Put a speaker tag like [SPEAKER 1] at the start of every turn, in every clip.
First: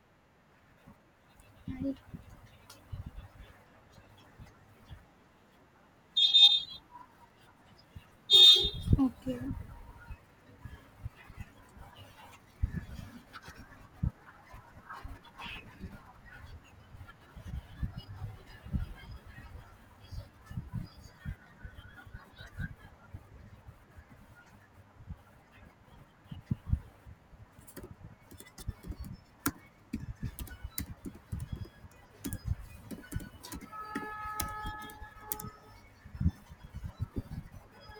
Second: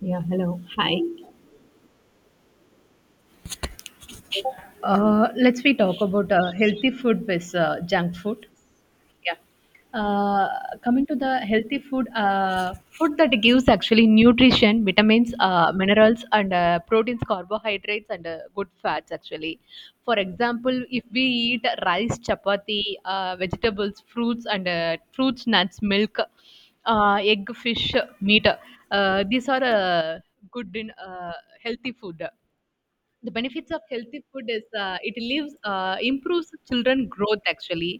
[SPEAKER 1] Yeah, hello. Hi.
[SPEAKER 2] Right.
[SPEAKER 1] Let's we talk about healthy food versus junk food.
[SPEAKER 2] Okay.
[SPEAKER 1] Yeah. Uh, Coming to the healthy food, food that gives actually nutrition, vitamins, minerals, and proteins, carbohydrates, and good fats actually. For example, if we eat rice, chapati, vegetables, fruits, and fruits, nuts, milk, egg, fish, meat, these are good in healthy food. The benefits of healthy food is it lives improves children growth actually.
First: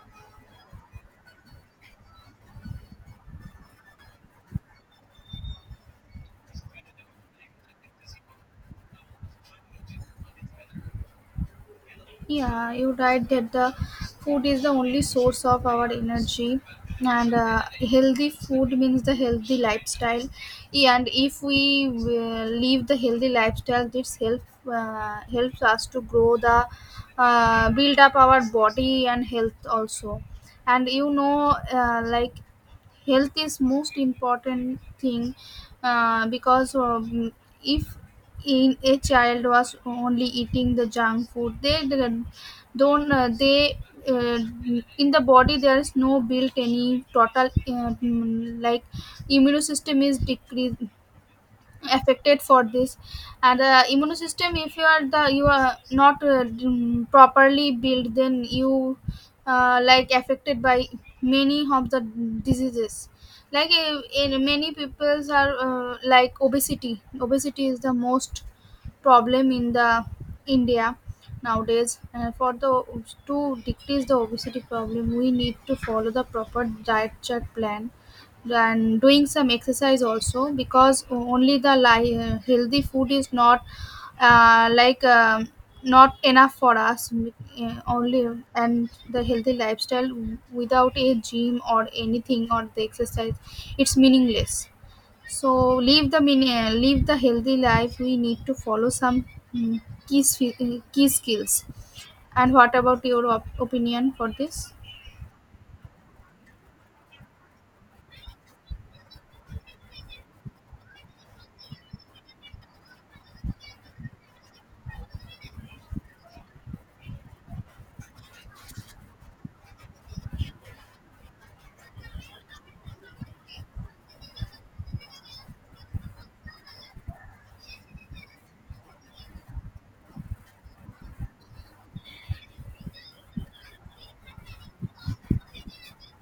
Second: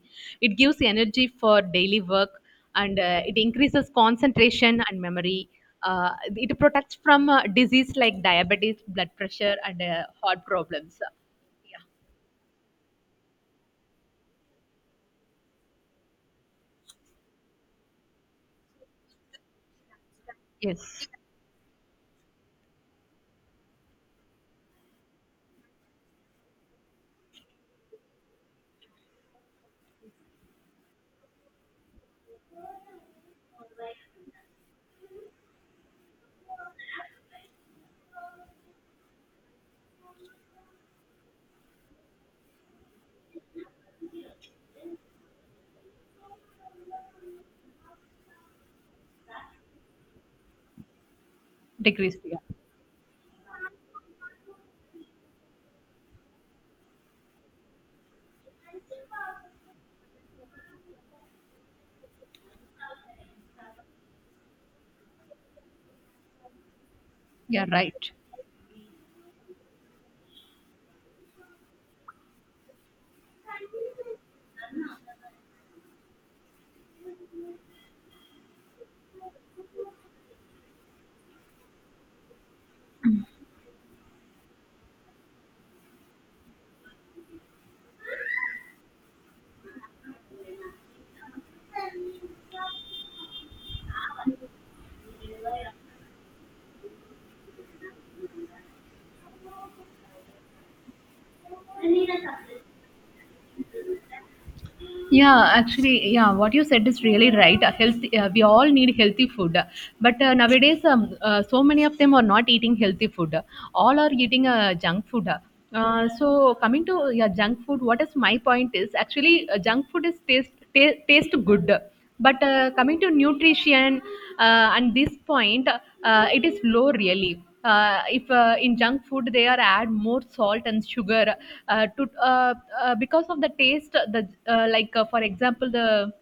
[SPEAKER 1] It gives energy for daily work, and it increases concentration and memory. Uh, it protects from disease like diabetes, blood pressure, and heart problems. Yeah.
[SPEAKER 2] Yeah, you're right that the food is the only source of our energy, and healthy food means the healthy lifestyle. Yeah, and
[SPEAKER 1] Yes.
[SPEAKER 2] if we live the healthy lifestyle, this helps us to grow the build up our body and health also. And health is most important thing because if in a child was only eating the junk food they didn't- don't they uh, in the body there is no built any total immune system is decreased
[SPEAKER 1] Decrease, yeah.
[SPEAKER 2] affected for this. And immune system if you are not properly built, then you like affected by many of the diseases, like in many peoples are like obesity
[SPEAKER 1] Yeah,
[SPEAKER 2] obesity is the
[SPEAKER 1] right.
[SPEAKER 2] most problem in the India nowadays. And for the to decrease the obesity problem, we need to follow the proper diet chart plan and doing some exercise also, because only the healthy food is not uh, like um, not enough for us only. And the healthy lifestyle without a gym or anything or the exercise, it's meaningless. So leave the live the healthy life, we need to follow some mm, key skills. And what about your opinion for this?
[SPEAKER 1] Yeah, actually, yeah, what you said is really right. Healthy, we all need healthy food. But nowadays, so many of them are not eating healthy food. All are eating junk food. So coming to, yeah, junk food, what is my point is actually junk food is taste good, but coming to nutrition and this point, it is low really. If in junk food they are add more salt and sugar, to because of the taste, the, for example, the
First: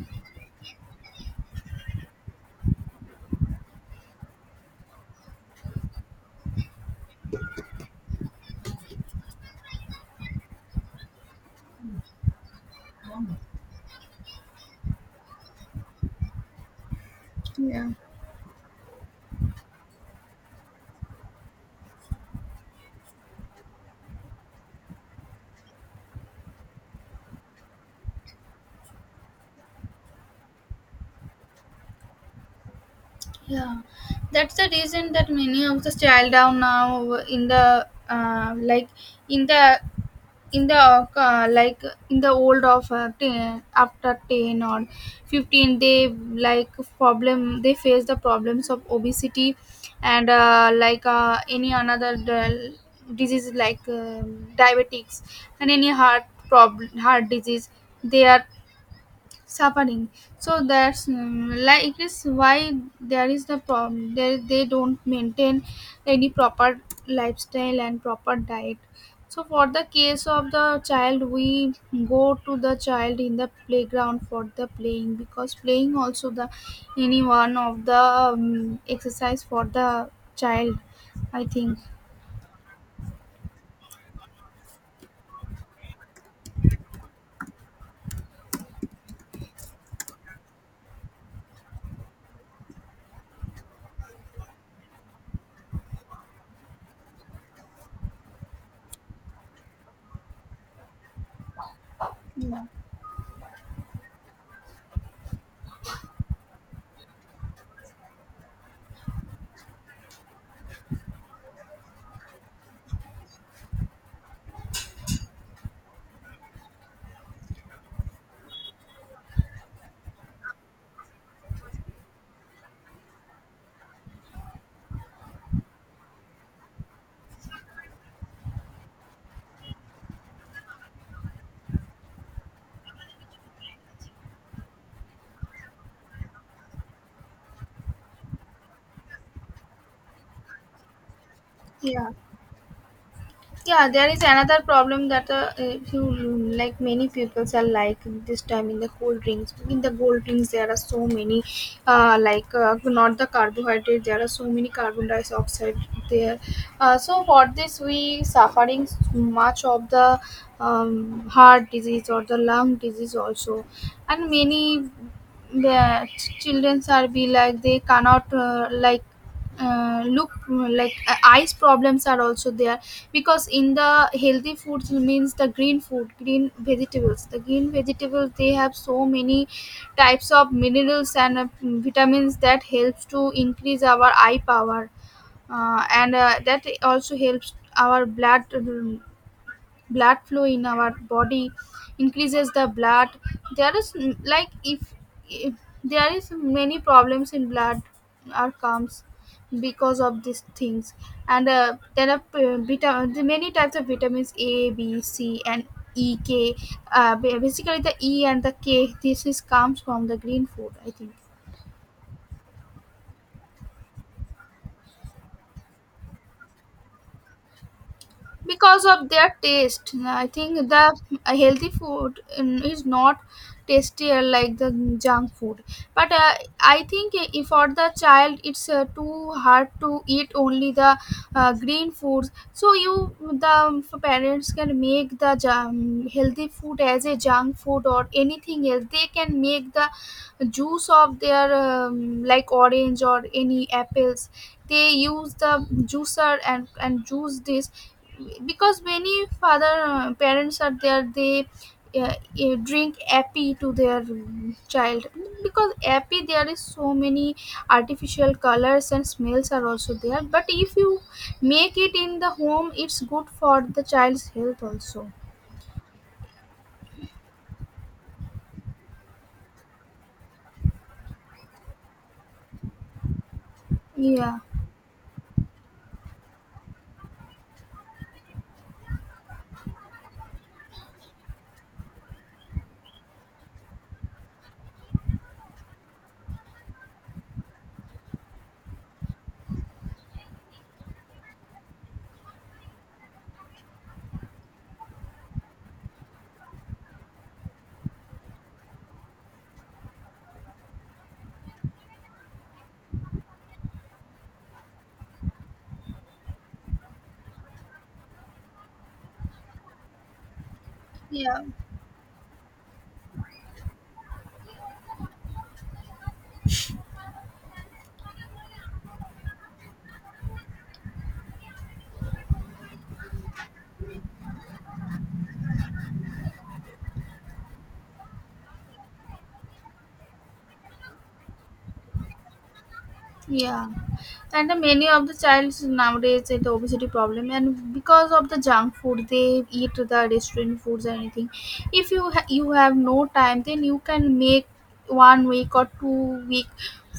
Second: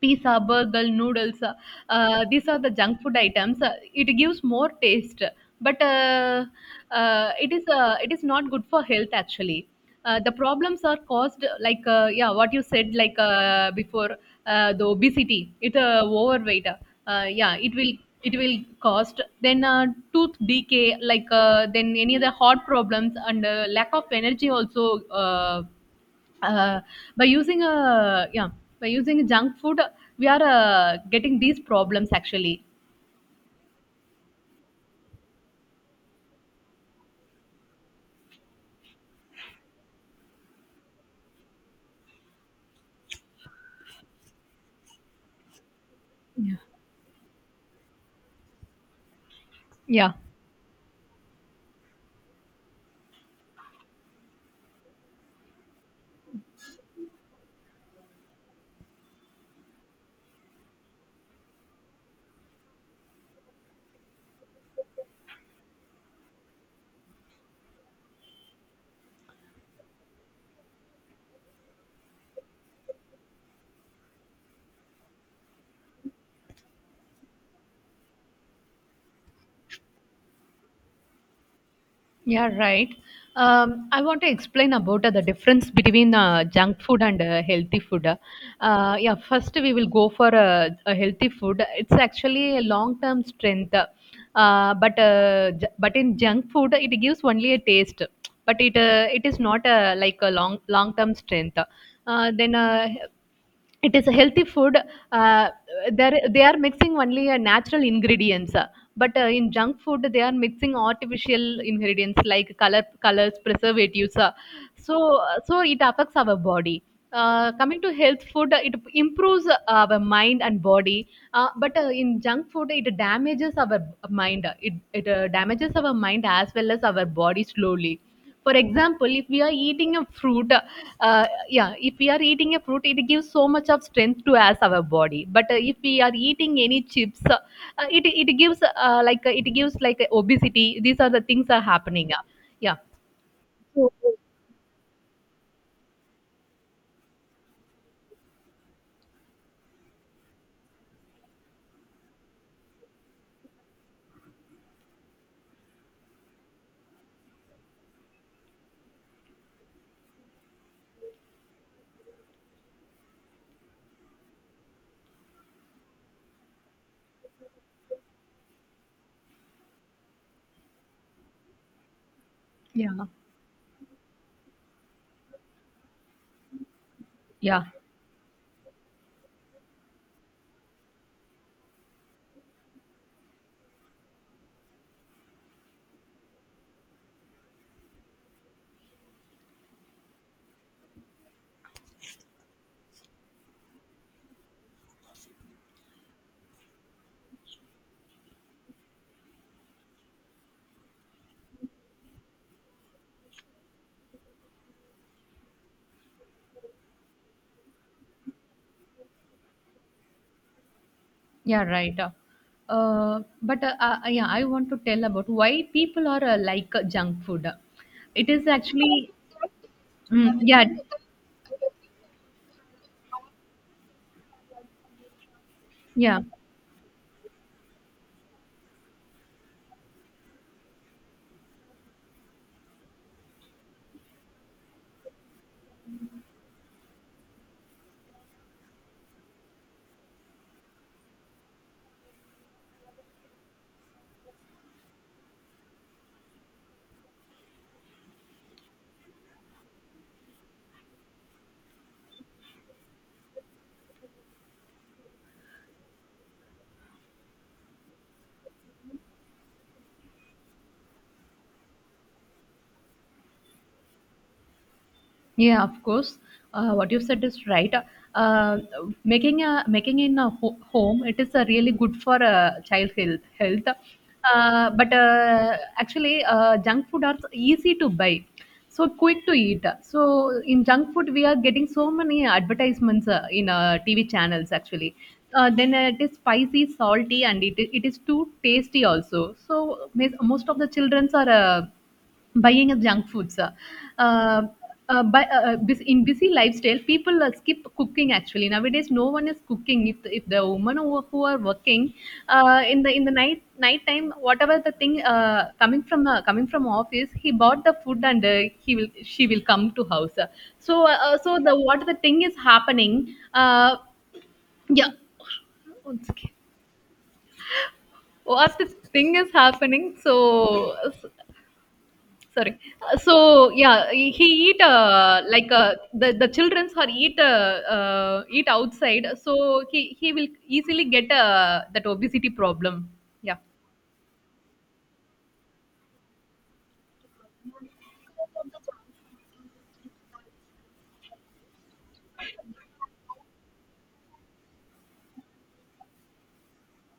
[SPEAKER 1] pizza, burger, noodles. These are the junk food items. It gives more taste, but it is not good for health actually. The problems are caused like, yeah, what you said, like, before the obesity, it overweight. Yeah, it
[SPEAKER 2] Yeah,
[SPEAKER 1] will, it will cost, then tooth decay, like, then any other heart problems, and lack of energy also. Uh, uh, by using a yeah by using junk food, we are getting these problems actually.
[SPEAKER 2] yeah, that's the reason that many of the style down now in the like in the in the like in the old of 10, after 10 or 15 they
[SPEAKER 1] Yeah,
[SPEAKER 2] like problem they face the problems of obesity.
[SPEAKER 1] yeah,
[SPEAKER 2] And any another disease like diabetics and any heart problem, heart disease, they are suffering. So that's is why there is the problem. They don't maintain any proper lifestyle and proper diet. So for the case of the child, we go to the child in the playground for the playing, because playing also the any one of the exercise for the child, I think.
[SPEAKER 1] yeah, right. I want to explain about the difference between junk food and healthy food. Yeah, first we will go for a healthy food. It's actually a long-term strength, but in junk food it gives only a taste, but it is not like a long-term strength. Then it is a healthy food, uh, there they are mixing only natural ingredients, but in junk food they are mixing artificial ingredients like colors, preservatives. So it affects our body. Coming to health food, it improves our mind and body, but in junk food it damages our mind. It damages our mind as well as our body slowly. For example, if we are eating a fruit, if we are eating a fruit, it gives so much of strength to us, our body. But if we are eating any chips, it gives, obesity. These are the things are
[SPEAKER 2] Yeah,
[SPEAKER 1] happening. uh, yeah
[SPEAKER 2] yeah,
[SPEAKER 1] So,
[SPEAKER 2] there is another problem that if you like many people are like this time in the cold drinks, in the cold drinks there are so many not the carbohydrate, there are so many carbon dioxide there. So for this we suffering much of the heart disease or the lung disease also. And many the children are be like they cannot look like eyes problems are also there.
[SPEAKER 1] yeah
[SPEAKER 2] Because in the healthy foods means the green food, green vegetables, the
[SPEAKER 1] yeah
[SPEAKER 2] green vegetables, they have so many types of minerals and vitamins that helps to increase our eye power. And That also helps our blood blood flow in our body, increases the blood. There is if there is many problems in blood are comes because of these things. And there are the many types of vitamins, A B C and E K. Basically the E and the K, this is comes from the green food, I think.
[SPEAKER 1] yeah right. Uh, but Yeah, I want to tell about why people are, like, junk food. It is
[SPEAKER 2] Because
[SPEAKER 1] actually,
[SPEAKER 2] of their taste. I
[SPEAKER 1] mm, yeah.
[SPEAKER 2] think the healthy food is not tastier like the junk food. But
[SPEAKER 1] Yeah.
[SPEAKER 2] I think if for the child, it's too hard to eat only the green foods. So you the parents can make the jam, healthy food as a junk food or anything else. They can make the juice of their orange or any apples. They use the juicer and juice this, because many father parents are there, they uh, drink appy to their child, because appy there is so many artificial colors and smells are also there. But if you make it in the home, it's good for the child's health also.
[SPEAKER 1] Yeah, of course. What you said is right. Uh, Making in a home, it is a really good for child health. Health,
[SPEAKER 2] Yeah,
[SPEAKER 1] but actually, junk food are easy to buy, so quick to eat. So in junk food, we are getting so many advertisements in TV channels. Actually, then it is spicy, salty, and it is too tasty also. So most of the childrens are buying of junk foods. Uh, in busy lifestyle, people skip cooking. Actually, nowadays, no one is cooking. If the women who are working in the night time, whatever the thing, coming from office, he bought the food, and he will she will come to house. So
[SPEAKER 2] yeah,
[SPEAKER 1] the, what the thing is happening? Yeah, One second. What the thing is happening? So, sorry. So yeah he eat, the childrens are eat, eat outside. So he will easily get that obesity problem. Yeah.
[SPEAKER 2] yeah, and the many of the childs nowadays with the obesity problem, and because of the junk food they eat, the restaurant foods or anything. If you you have no time, then you can make 1 week or 2 week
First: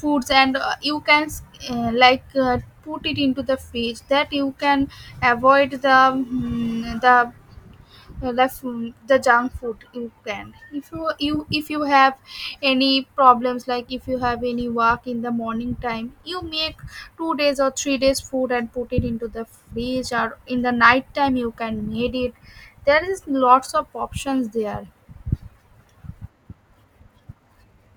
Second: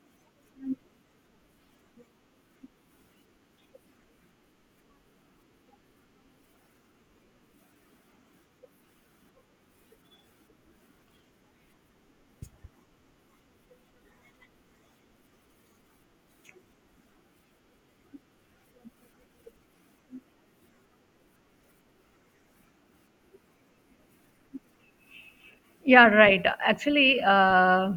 [SPEAKER 2] foods, and you can uh, like uh, put it into the fridge, that you can avoid the mm, the the junk food. You can if you if you have any problems, like if you have any work in the morning time, you make 2 days or 3 days food and put it into the fridge, or in the night time you can made it. There is lots of options there.
[SPEAKER 1] Yeah, right. Actually, uh,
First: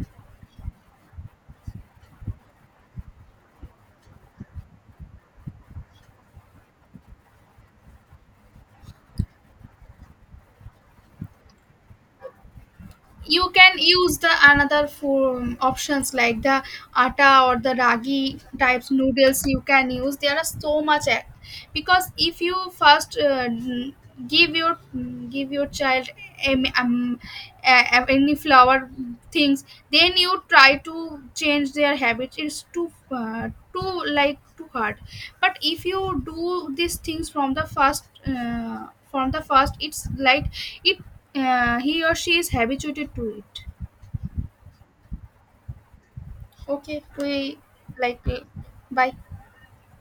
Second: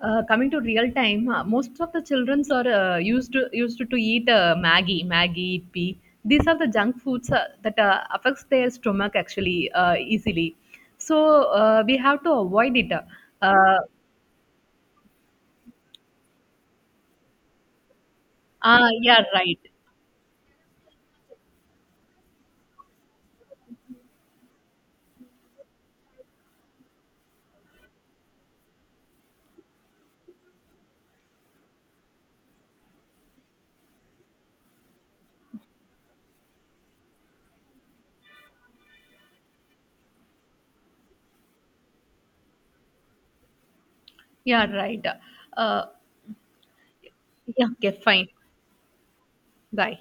[SPEAKER 1] coming to real time, most of the childrens are used to eat, Maggie, Maggie, Ippi. These are the junk foods that affects their stomach actually easily. So, we have to avoid it.
[SPEAKER 2] You can use the another form options like the atta or the ragi
[SPEAKER 1] Uh,
[SPEAKER 2] types
[SPEAKER 1] yeah,
[SPEAKER 2] noodles,
[SPEAKER 1] right.
[SPEAKER 2] you can use, there are so much because if you first give your give your child a, any flower things, then you try to change their habits, it's too like too hard. But if you do these things from the first it's like it he or she is habituated to it.
[SPEAKER 1] Yeah, right. Uh,
[SPEAKER 2] Okay, we
[SPEAKER 1] yeah, okay,
[SPEAKER 2] like,
[SPEAKER 1] fine.
[SPEAKER 2] bye.
[SPEAKER 1] Bye.